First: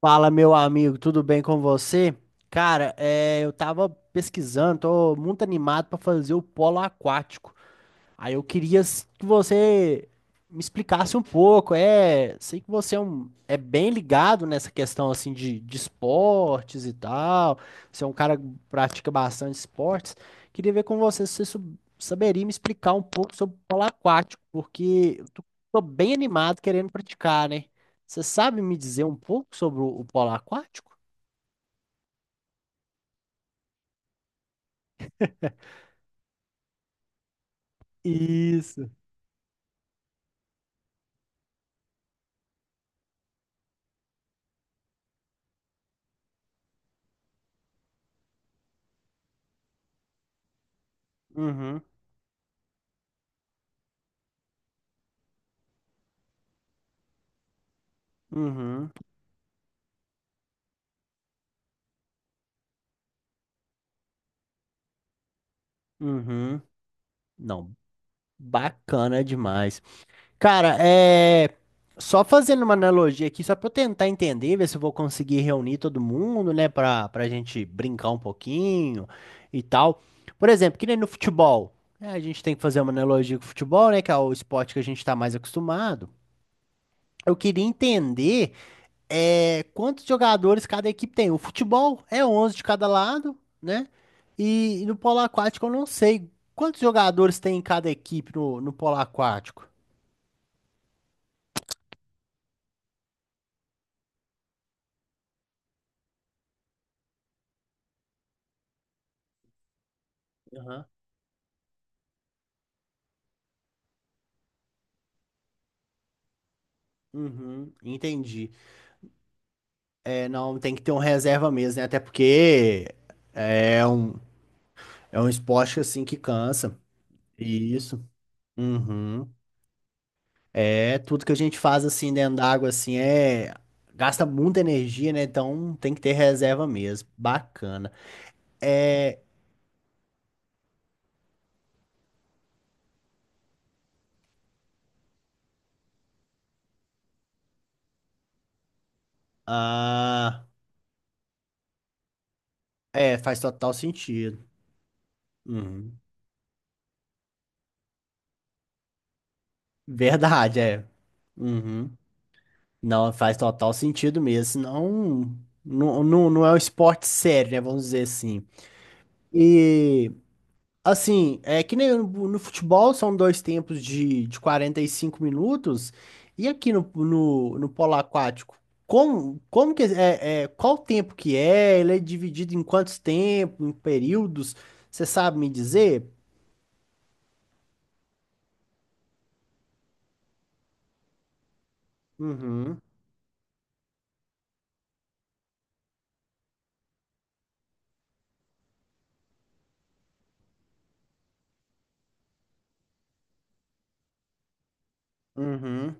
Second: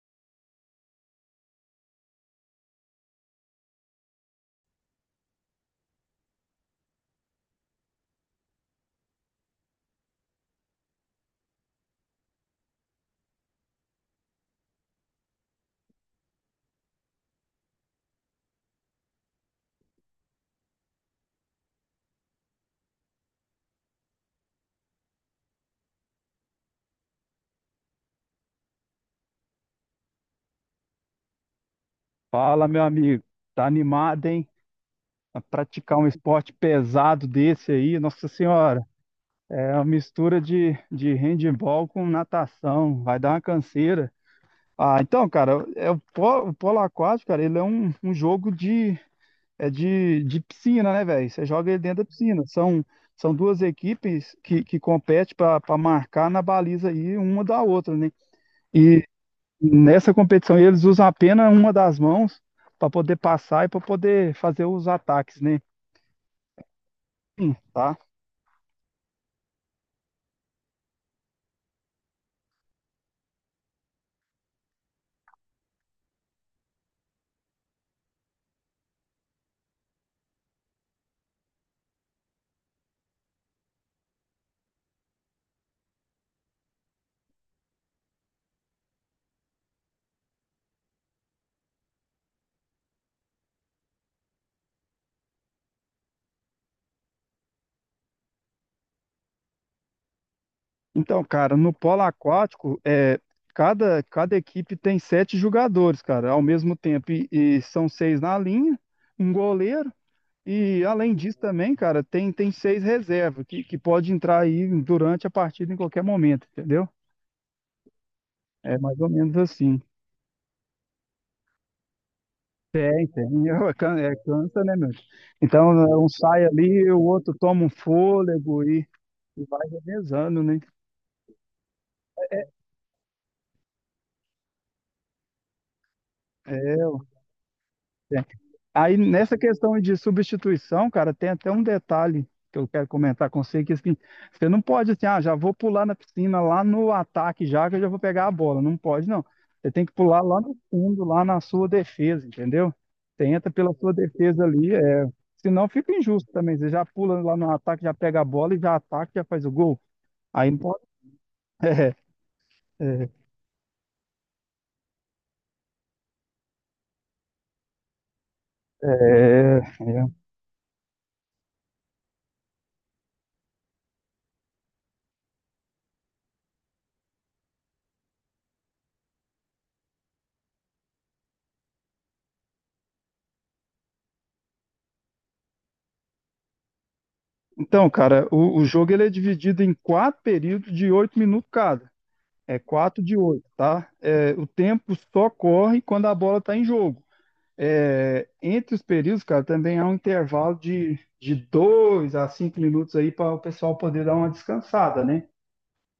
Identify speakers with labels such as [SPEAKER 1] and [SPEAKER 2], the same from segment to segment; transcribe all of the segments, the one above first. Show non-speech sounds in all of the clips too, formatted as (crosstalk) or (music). [SPEAKER 1] Fala, meu amigo, tudo bem com você? Cara, é, eu tava pesquisando, tô muito animado pra fazer o polo aquático. Aí eu queria que você me explicasse um pouco. É, sei que você é, um, é bem ligado nessa questão assim de esportes e tal. Você é um cara que pratica bastante esportes. Queria ver com você se você saberia me explicar um pouco sobre polo aquático, porque eu tô bem animado querendo praticar, né? Você sabe me dizer um pouco sobre o polo aquático?
[SPEAKER 2] Fala, meu amigo. Tá animado, hein? A praticar um esporte pesado desse aí, Nossa Senhora.
[SPEAKER 1] Isso.
[SPEAKER 2] É uma mistura de handebol com natação. Vai dar uma canseira. Então, cara, é o, o polo aquático, cara, ele é um jogo de piscina, né, velho? Você joga ele
[SPEAKER 1] Uhum,
[SPEAKER 2] dentro da piscina. São duas equipes que competem para marcar na baliza aí uma da outra, né?
[SPEAKER 1] uhum,
[SPEAKER 2] Nessa competição, eles usam apenas uma das mãos para poder passar e para poder fazer os ataques, né?
[SPEAKER 1] uhum.
[SPEAKER 2] Hum.
[SPEAKER 1] Não,
[SPEAKER 2] Tá?
[SPEAKER 1] bacana demais. Cara, é. Só fazendo uma analogia aqui, só pra eu tentar entender, ver se eu vou conseguir reunir todo mundo, né, pra gente brincar um pouquinho e tal. Por exemplo, que nem no futebol, né, a gente tem que fazer uma analogia com o futebol, né, que é o esporte que a gente tá mais acostumado. Eu queria entender é, quantos jogadores cada equipe tem. O futebol é 11 de cada lado, né? E no polo aquático eu não sei quantos jogadores tem em cada equipe no, no polo aquático.
[SPEAKER 2] Então, cara, no polo aquático, é, cada equipe tem 7 jogadores, cara, ao mesmo tempo. E são 6 na linha, um goleiro. E além disso também, cara, tem 6 reservas que pode entrar aí durante a partida em qualquer momento, entendeu?
[SPEAKER 1] Uhum, entendi.
[SPEAKER 2] É mais ou menos assim.
[SPEAKER 1] É, não, tem que ter um reserva mesmo, né? Até porque
[SPEAKER 2] Tem, tem. É,
[SPEAKER 1] é um,
[SPEAKER 2] é, cansa, né, meu?
[SPEAKER 1] é um
[SPEAKER 2] Então,
[SPEAKER 1] esporte
[SPEAKER 2] né,
[SPEAKER 1] assim
[SPEAKER 2] um
[SPEAKER 1] que
[SPEAKER 2] sai
[SPEAKER 1] cansa.
[SPEAKER 2] ali, o outro toma um
[SPEAKER 1] Isso.
[SPEAKER 2] fôlego
[SPEAKER 1] Uhum.
[SPEAKER 2] e vai revezando, né?
[SPEAKER 1] É, tudo que a gente faz assim dentro d'água assim é gasta muita energia, né? Então tem que ter reserva
[SPEAKER 2] É,
[SPEAKER 1] mesmo. Bacana.
[SPEAKER 2] Aí
[SPEAKER 1] É,
[SPEAKER 2] nessa questão de substituição, cara, tem até um detalhe que eu quero comentar com você, que assim, você não pode assim, ah, já vou pular na piscina lá no ataque já que eu já vou pegar a bola. Não pode, não. Você tem que pular lá
[SPEAKER 1] ah,
[SPEAKER 2] no fundo, lá na sua defesa, entendeu?
[SPEAKER 1] é,
[SPEAKER 2] Você
[SPEAKER 1] faz
[SPEAKER 2] entra
[SPEAKER 1] total
[SPEAKER 2] pela sua
[SPEAKER 1] sentido.
[SPEAKER 2] defesa ali, é... senão fica
[SPEAKER 1] Uhum.
[SPEAKER 2] injusto também. Você já pula lá no ataque, já pega a bola e já ataca, já faz o gol. Aí não
[SPEAKER 1] Verdade,
[SPEAKER 2] pode.
[SPEAKER 1] é. Uhum.
[SPEAKER 2] (laughs) É,
[SPEAKER 1] Não, faz total sentido mesmo. Senão, não é um esporte sério, né? Vamos dizer assim.
[SPEAKER 2] é, é,
[SPEAKER 1] E
[SPEAKER 2] é.
[SPEAKER 1] assim, é que nem no, no futebol são dois tempos de 45 minutos, e aqui no, no, no polo aquático, como que é, é, qual o tempo que é? Ele é dividido em quantos tempos, em períodos? Você sabe me dizer?
[SPEAKER 2] Então, cara, o jogo ele é dividido em 4 períodos de 8 minutos cada. É
[SPEAKER 1] Uhum,
[SPEAKER 2] 4 de 8, tá? É, o tempo só corre quando a bola está em jogo. É, entre os períodos, cara, também há um intervalo de 2 a 5 minutos aí para o pessoal poder dar uma descansada, né?
[SPEAKER 1] uhum.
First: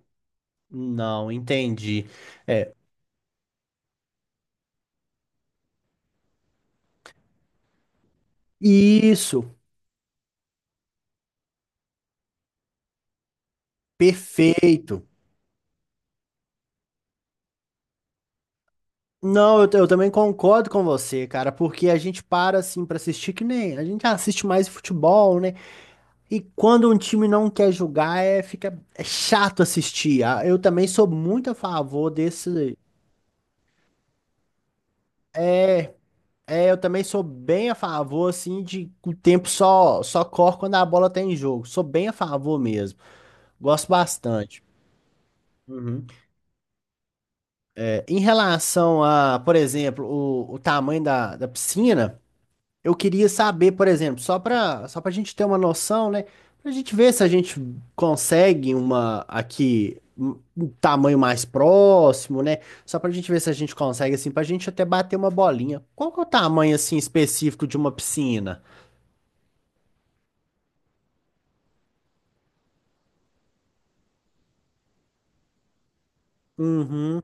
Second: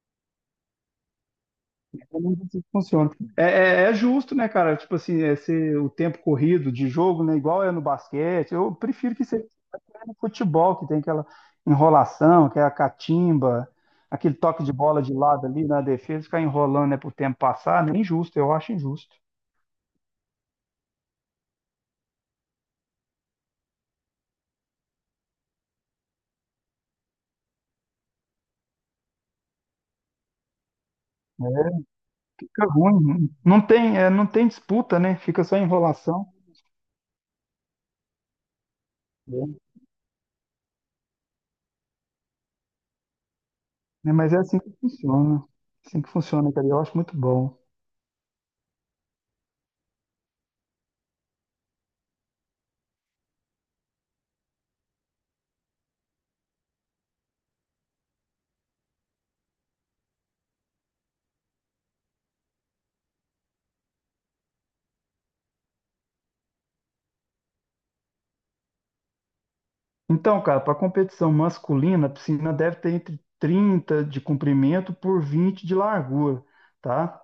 [SPEAKER 1] Não, entendi.
[SPEAKER 2] Como isso
[SPEAKER 1] É,
[SPEAKER 2] funciona. É, é justo, né, cara? Tipo assim, é ser o tempo corrido de jogo, né? Igual é no basquete. Eu prefiro que seja
[SPEAKER 1] isso,
[SPEAKER 2] no futebol, que tem aquela enrolação, que é a catimba, aquele toque de bola
[SPEAKER 1] perfeito.
[SPEAKER 2] de lado ali na defesa, ficar enrolando, né, pro tempo passar, né? É injusto, eu acho injusto.
[SPEAKER 1] Não, eu também concordo com você, cara, porque a gente para assim pra assistir que nem a gente assiste mais futebol, né? E quando um time não quer jogar, é, fica é chato assistir. Ah, eu também sou muito
[SPEAKER 2] Né?
[SPEAKER 1] a favor
[SPEAKER 2] Fica
[SPEAKER 1] desse.
[SPEAKER 2] ruim, né? Não tem, é, não tem disputa, né? Fica só
[SPEAKER 1] É,
[SPEAKER 2] enrolação,
[SPEAKER 1] é, eu também sou bem a favor, assim, de que o tempo só corre quando a bola tá em jogo. Sou bem a favor mesmo. Gosto
[SPEAKER 2] né? Mas é assim
[SPEAKER 1] bastante.
[SPEAKER 2] que funciona. Assim
[SPEAKER 1] Uhum.
[SPEAKER 2] que funciona, cara. E eu acho muito bom.
[SPEAKER 1] É, em relação a, por exemplo, o tamanho da piscina. Eu queria saber, por exemplo, só para a gente ter uma noção, né? Para a gente ver se a gente consegue uma aqui um tamanho mais próximo, né? Só para a gente ver se a gente consegue assim, para a gente até bater uma bolinha. Qual que é o tamanho assim específico de uma piscina?
[SPEAKER 2] Então, cara, para competição masculina, a piscina deve ter entre 30 de comprimento por 20 de largura, tá?
[SPEAKER 1] Uhum,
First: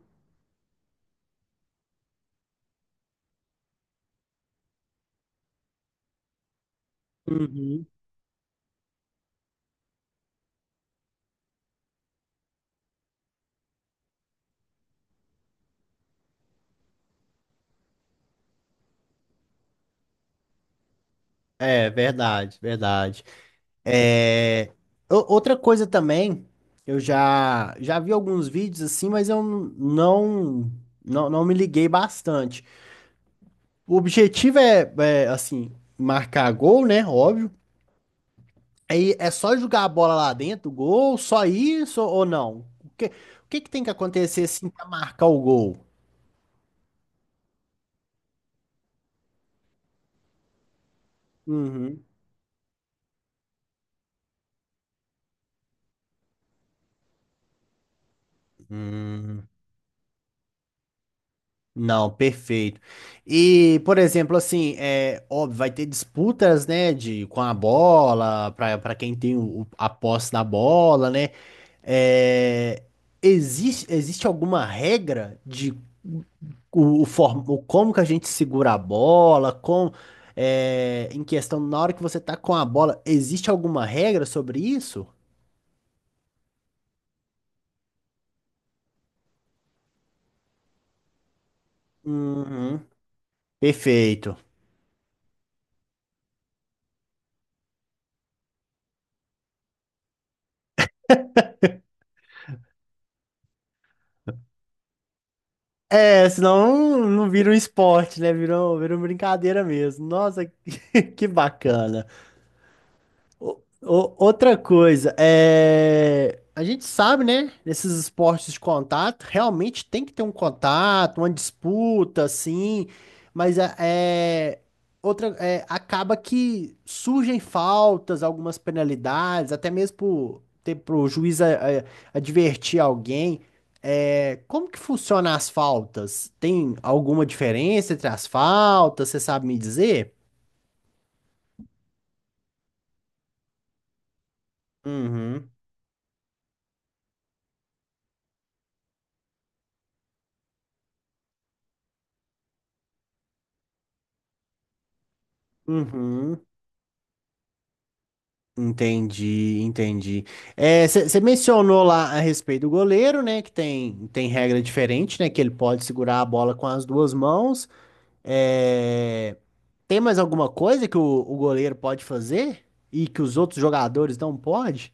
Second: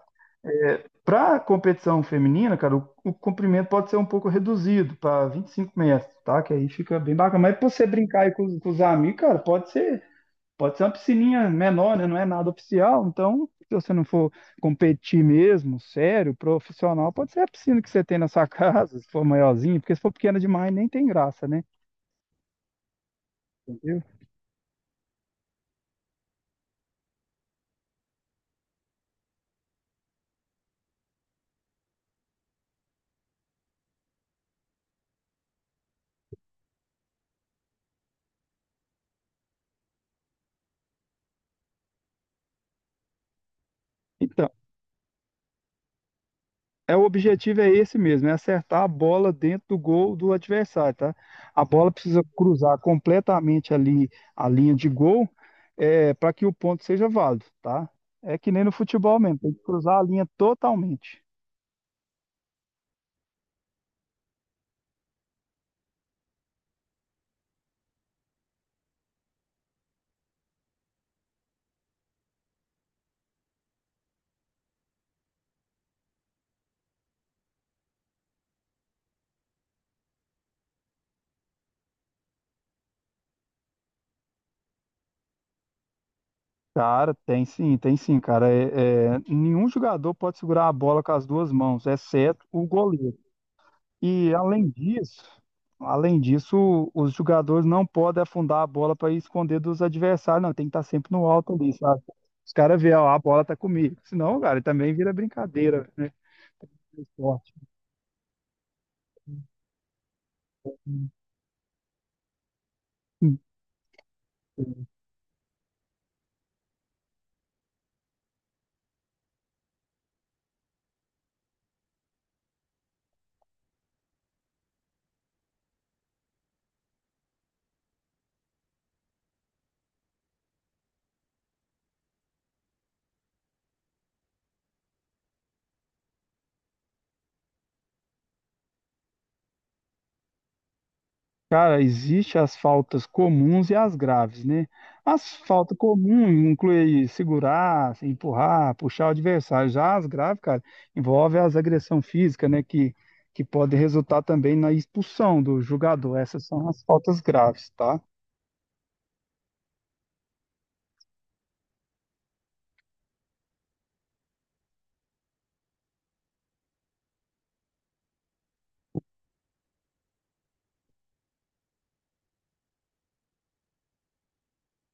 [SPEAKER 2] Para competição feminina, cara, o comprimento pode ser um pouco reduzido para 25 metros, tá? Que aí fica bem bacana. Mas para
[SPEAKER 1] uhum.
[SPEAKER 2] você brincar aí com, com os amigos, cara, pode ser. Pode ser uma piscininha menor, né? Não é nada oficial. Então, se você não for competir mesmo, sério, profissional, pode ser a piscina que você tem na sua (laughs) casa, se for maiorzinha, porque se for pequena demais, nem tem graça, né?
[SPEAKER 1] É verdade, verdade.
[SPEAKER 2] Entendeu?
[SPEAKER 1] É... Outra coisa também, eu já vi alguns vídeos assim, mas eu não, não me liguei bastante. O objetivo é, é, assim, marcar gol, né? Óbvio. Aí é só jogar a bola lá dentro, gol, só isso ou não? O que que tem que acontecer
[SPEAKER 2] Então,
[SPEAKER 1] assim para marcar o gol?
[SPEAKER 2] é, o objetivo é esse mesmo, é acertar a bola dentro do gol do adversário, tá? A bola
[SPEAKER 1] Uhum.
[SPEAKER 2] precisa cruzar completamente ali a linha de gol, é, para que o ponto seja válido, tá? É que nem no futebol mesmo,
[SPEAKER 1] Hum,
[SPEAKER 2] tem que cruzar a linha totalmente.
[SPEAKER 1] não, perfeito. E, por exemplo, assim, é óbvio, vai ter disputas, né, de com a bola, para quem tem o, a posse da bola, né? É, existe alguma regra de o como que a gente segura a bola, com é, em questão na hora que você tá com a bola, existe alguma regra sobre isso?
[SPEAKER 2] Cara, tem sim, cara. Nenhum jogador pode segurar a bola com as duas mãos, exceto o
[SPEAKER 1] Uhum.
[SPEAKER 2] goleiro. E
[SPEAKER 1] Perfeito.
[SPEAKER 2] além disso, os jogadores não podem afundar a bola para esconder dos adversários, não. Tem que estar sempre no alto ali, sabe? Os caras veem, ó, a bola tá comigo. Senão, cara, também vira brincadeira, né?
[SPEAKER 1] É, senão
[SPEAKER 2] Do
[SPEAKER 1] não vira
[SPEAKER 2] esporte.
[SPEAKER 1] um esporte, né? Virou brincadeira mesmo. Nossa, (laughs) que bacana. Outra coisa, é... a gente sabe, né? Nesses esportes de contato, realmente tem que ter um contato, uma disputa, assim, mas é... Outra, é, acaba que surgem faltas, algumas penalidades, até mesmo por ter para o juiz é, é, advertir alguém. É, como que funciona as faltas? Tem alguma diferença entre as faltas? Você sabe me dizer?
[SPEAKER 2] Cara, existem as faltas comuns e as graves, né? As
[SPEAKER 1] Uhum,
[SPEAKER 2] faltas comuns incluem segurar, empurrar, puxar o adversário. Já as graves, cara, envolve as agressão física, né? Que pode resultar também na expulsão do jogador.
[SPEAKER 1] uhum.
[SPEAKER 2] Essas são as faltas graves, tá?
[SPEAKER 1] Entendi, entendi. Você mencionou lá a respeito do goleiro, né? Que tem regra diferente, né? Que ele pode segurar a bola com as duas mãos. É, tem mais alguma coisa que o goleiro pode fazer e que os outros jogadores não podem?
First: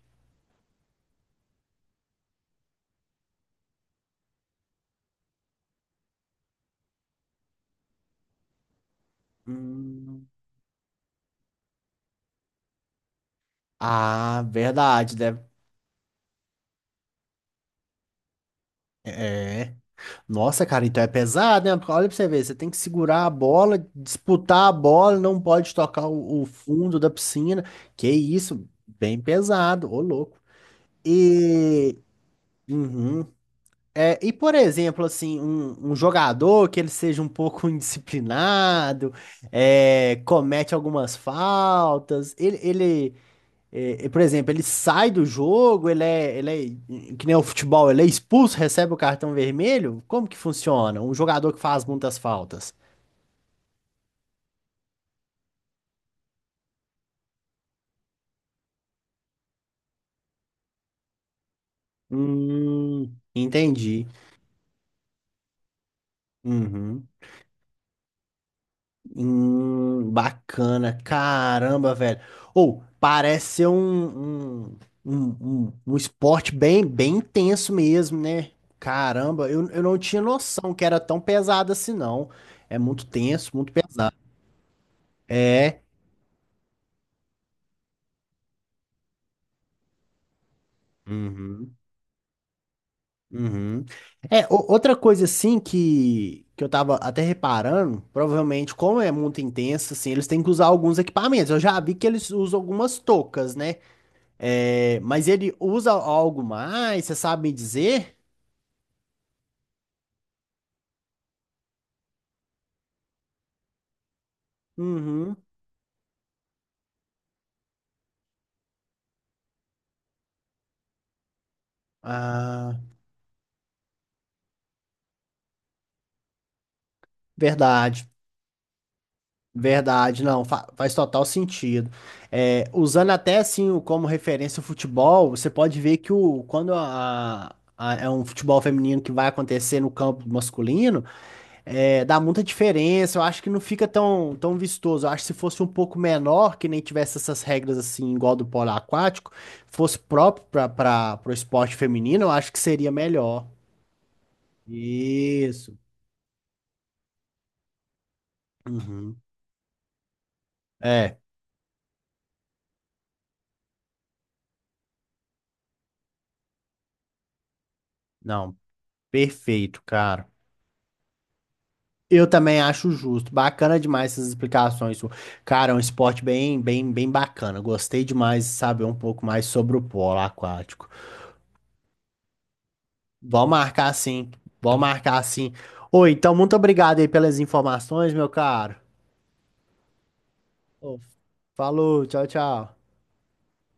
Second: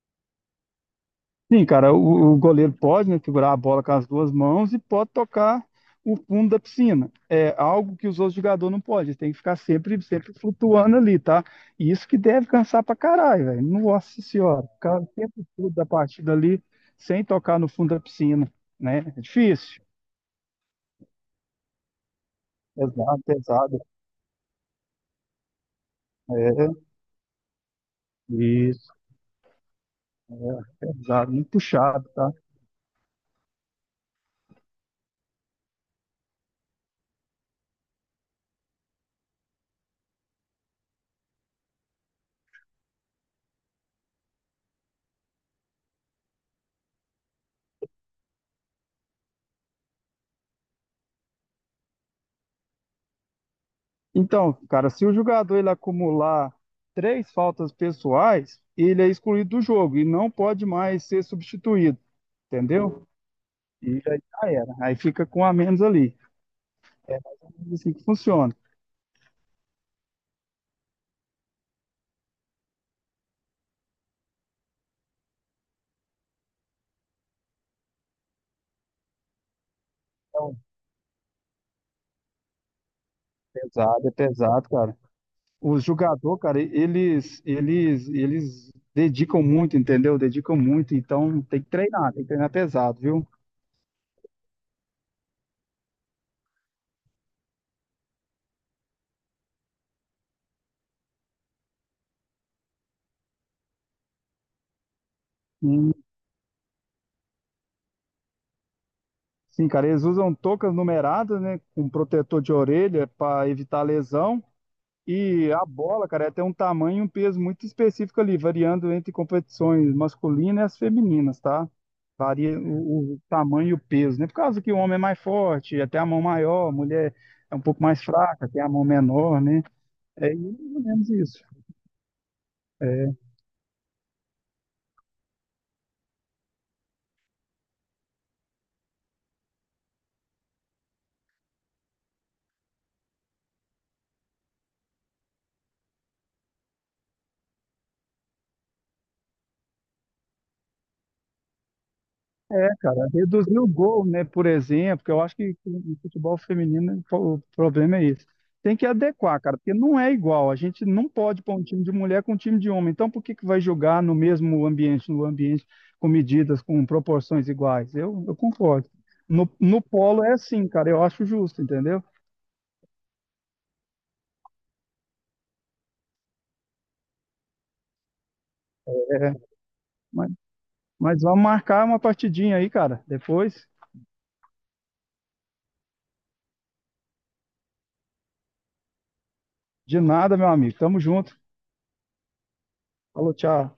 [SPEAKER 2] Sim, cara, o goleiro pode, né, segurar a bola com as duas mãos e pode tocar o fundo da piscina. É algo que os outros jogadores não podem. Eles têm que ficar
[SPEAKER 1] Hum,
[SPEAKER 2] sempre flutuando ali, tá? E isso que deve cansar pra caralho, velho. Nossa
[SPEAKER 1] Ah,
[SPEAKER 2] senhora, ficar o
[SPEAKER 1] verdade,
[SPEAKER 2] tempo
[SPEAKER 1] deve.
[SPEAKER 2] todo da partida ali sem tocar no fundo da piscina, né? É
[SPEAKER 1] É.
[SPEAKER 2] difícil.
[SPEAKER 1] Nossa, cara, então é pesado, né? Porque olha pra você ver, você tem que
[SPEAKER 2] Pesado,
[SPEAKER 1] segurar a
[SPEAKER 2] pesado.
[SPEAKER 1] bola, disputar a bola, não pode tocar o
[SPEAKER 2] É,
[SPEAKER 1] fundo da piscina. Que isso,
[SPEAKER 2] isso,
[SPEAKER 1] bem pesado, ô louco.
[SPEAKER 2] pesado, muito
[SPEAKER 1] E,
[SPEAKER 2] puxado, tá?
[SPEAKER 1] uhum. É, e por exemplo, assim, um jogador que ele seja um pouco (laughs) indisciplinado, é, comete algumas faltas, ele é, é, por exemplo, ele sai do jogo, ele é, que nem o futebol, ele é expulso, recebe o cartão vermelho? Como que funciona? Um jogador que faz muitas faltas.
[SPEAKER 2] Então, cara, se o jogador ele acumular 3 faltas pessoais, ele é excluído do jogo e não pode mais ser substituído, entendeu? E
[SPEAKER 1] Entendi.
[SPEAKER 2] aí já era. Aí fica com um a menos ali.
[SPEAKER 1] Uhum.
[SPEAKER 2] É Assim que funciona.
[SPEAKER 1] Bacana. Caramba, velho. Ou, parece ser um esporte bem, intenso mesmo, né? Caramba, eu não tinha
[SPEAKER 2] Então,
[SPEAKER 1] noção que era tão pesado assim, não. É muito tenso, muito
[SPEAKER 2] pesado, é
[SPEAKER 1] pesado.
[SPEAKER 2] pesado, cara. O
[SPEAKER 1] É.
[SPEAKER 2] jogador, cara, eles dedicam muito, entendeu? Dedicam muito, então
[SPEAKER 1] Uhum.
[SPEAKER 2] tem que treinar pesado, viu?
[SPEAKER 1] Uhum. É, outra coisa assim que eu tava até reparando, provavelmente, como é muito intenso, assim, eles têm que usar alguns equipamentos. Eu já vi que eles usam algumas toucas, né? É, mas ele usa
[SPEAKER 2] E
[SPEAKER 1] algo mais, você sabe me dizer?
[SPEAKER 2] sim, cara, eles usam toucas numeradas, né, com protetor de orelha para evitar lesão.
[SPEAKER 1] Uhum.
[SPEAKER 2] E a bola, cara, tem um tamanho e um peso muito específico ali, variando entre competições masculinas e as femininas, tá? Varia
[SPEAKER 1] Ah,
[SPEAKER 2] o tamanho e o peso, né? Por causa que o homem é mais forte, até a mão maior, a mulher é um pouco mais
[SPEAKER 1] verdade,
[SPEAKER 2] fraca, tem a mão menor, né?
[SPEAKER 1] verdade,
[SPEAKER 2] É
[SPEAKER 1] não,
[SPEAKER 2] mais ou
[SPEAKER 1] faz
[SPEAKER 2] menos
[SPEAKER 1] total
[SPEAKER 2] isso.
[SPEAKER 1] sentido. É, usando
[SPEAKER 2] É,
[SPEAKER 1] até assim como referência o futebol, você pode ver que o, quando é um futebol feminino que vai acontecer no campo masculino. É, dá muita diferença, eu acho que não fica tão, tão vistoso. Eu acho que se fosse um pouco menor, que nem tivesse essas regras assim, igual do polo aquático, fosse próprio para o esporte feminino, eu acho que
[SPEAKER 2] É,
[SPEAKER 1] seria
[SPEAKER 2] cara,
[SPEAKER 1] melhor.
[SPEAKER 2] reduzir o gol, né, por exemplo, que eu acho que
[SPEAKER 1] Isso.
[SPEAKER 2] no futebol feminino o problema é esse. Tem que
[SPEAKER 1] Uhum.
[SPEAKER 2] adequar, cara, porque não é igual. A gente não
[SPEAKER 1] É,
[SPEAKER 2] pode pôr um time de mulher com um time de homem. Então, por que que vai jogar no mesmo ambiente, no ambiente com medidas, com proporções iguais? Eu
[SPEAKER 1] não,
[SPEAKER 2] concordo. No
[SPEAKER 1] perfeito,
[SPEAKER 2] polo
[SPEAKER 1] cara.
[SPEAKER 2] é assim, cara, eu acho justo, entendeu?
[SPEAKER 1] Eu também acho justo. Bacana demais essas explicações sua. Cara, é um esporte bem, bem, bem bacana. Gostei demais de saber um pouco
[SPEAKER 2] É,
[SPEAKER 1] mais sobre o polo
[SPEAKER 2] mas,
[SPEAKER 1] aquático.
[SPEAKER 2] vamos marcar uma partidinha aí, cara,
[SPEAKER 1] Vamos
[SPEAKER 2] depois.
[SPEAKER 1] marcar assim. Vamos marcar assim. Oi, então muito obrigado aí pelas informações, meu caro.
[SPEAKER 2] De nada, meu amigo. Tamo
[SPEAKER 1] Ô,
[SPEAKER 2] junto.
[SPEAKER 1] falou, tchau, tchau.
[SPEAKER 2] Falou, tchau.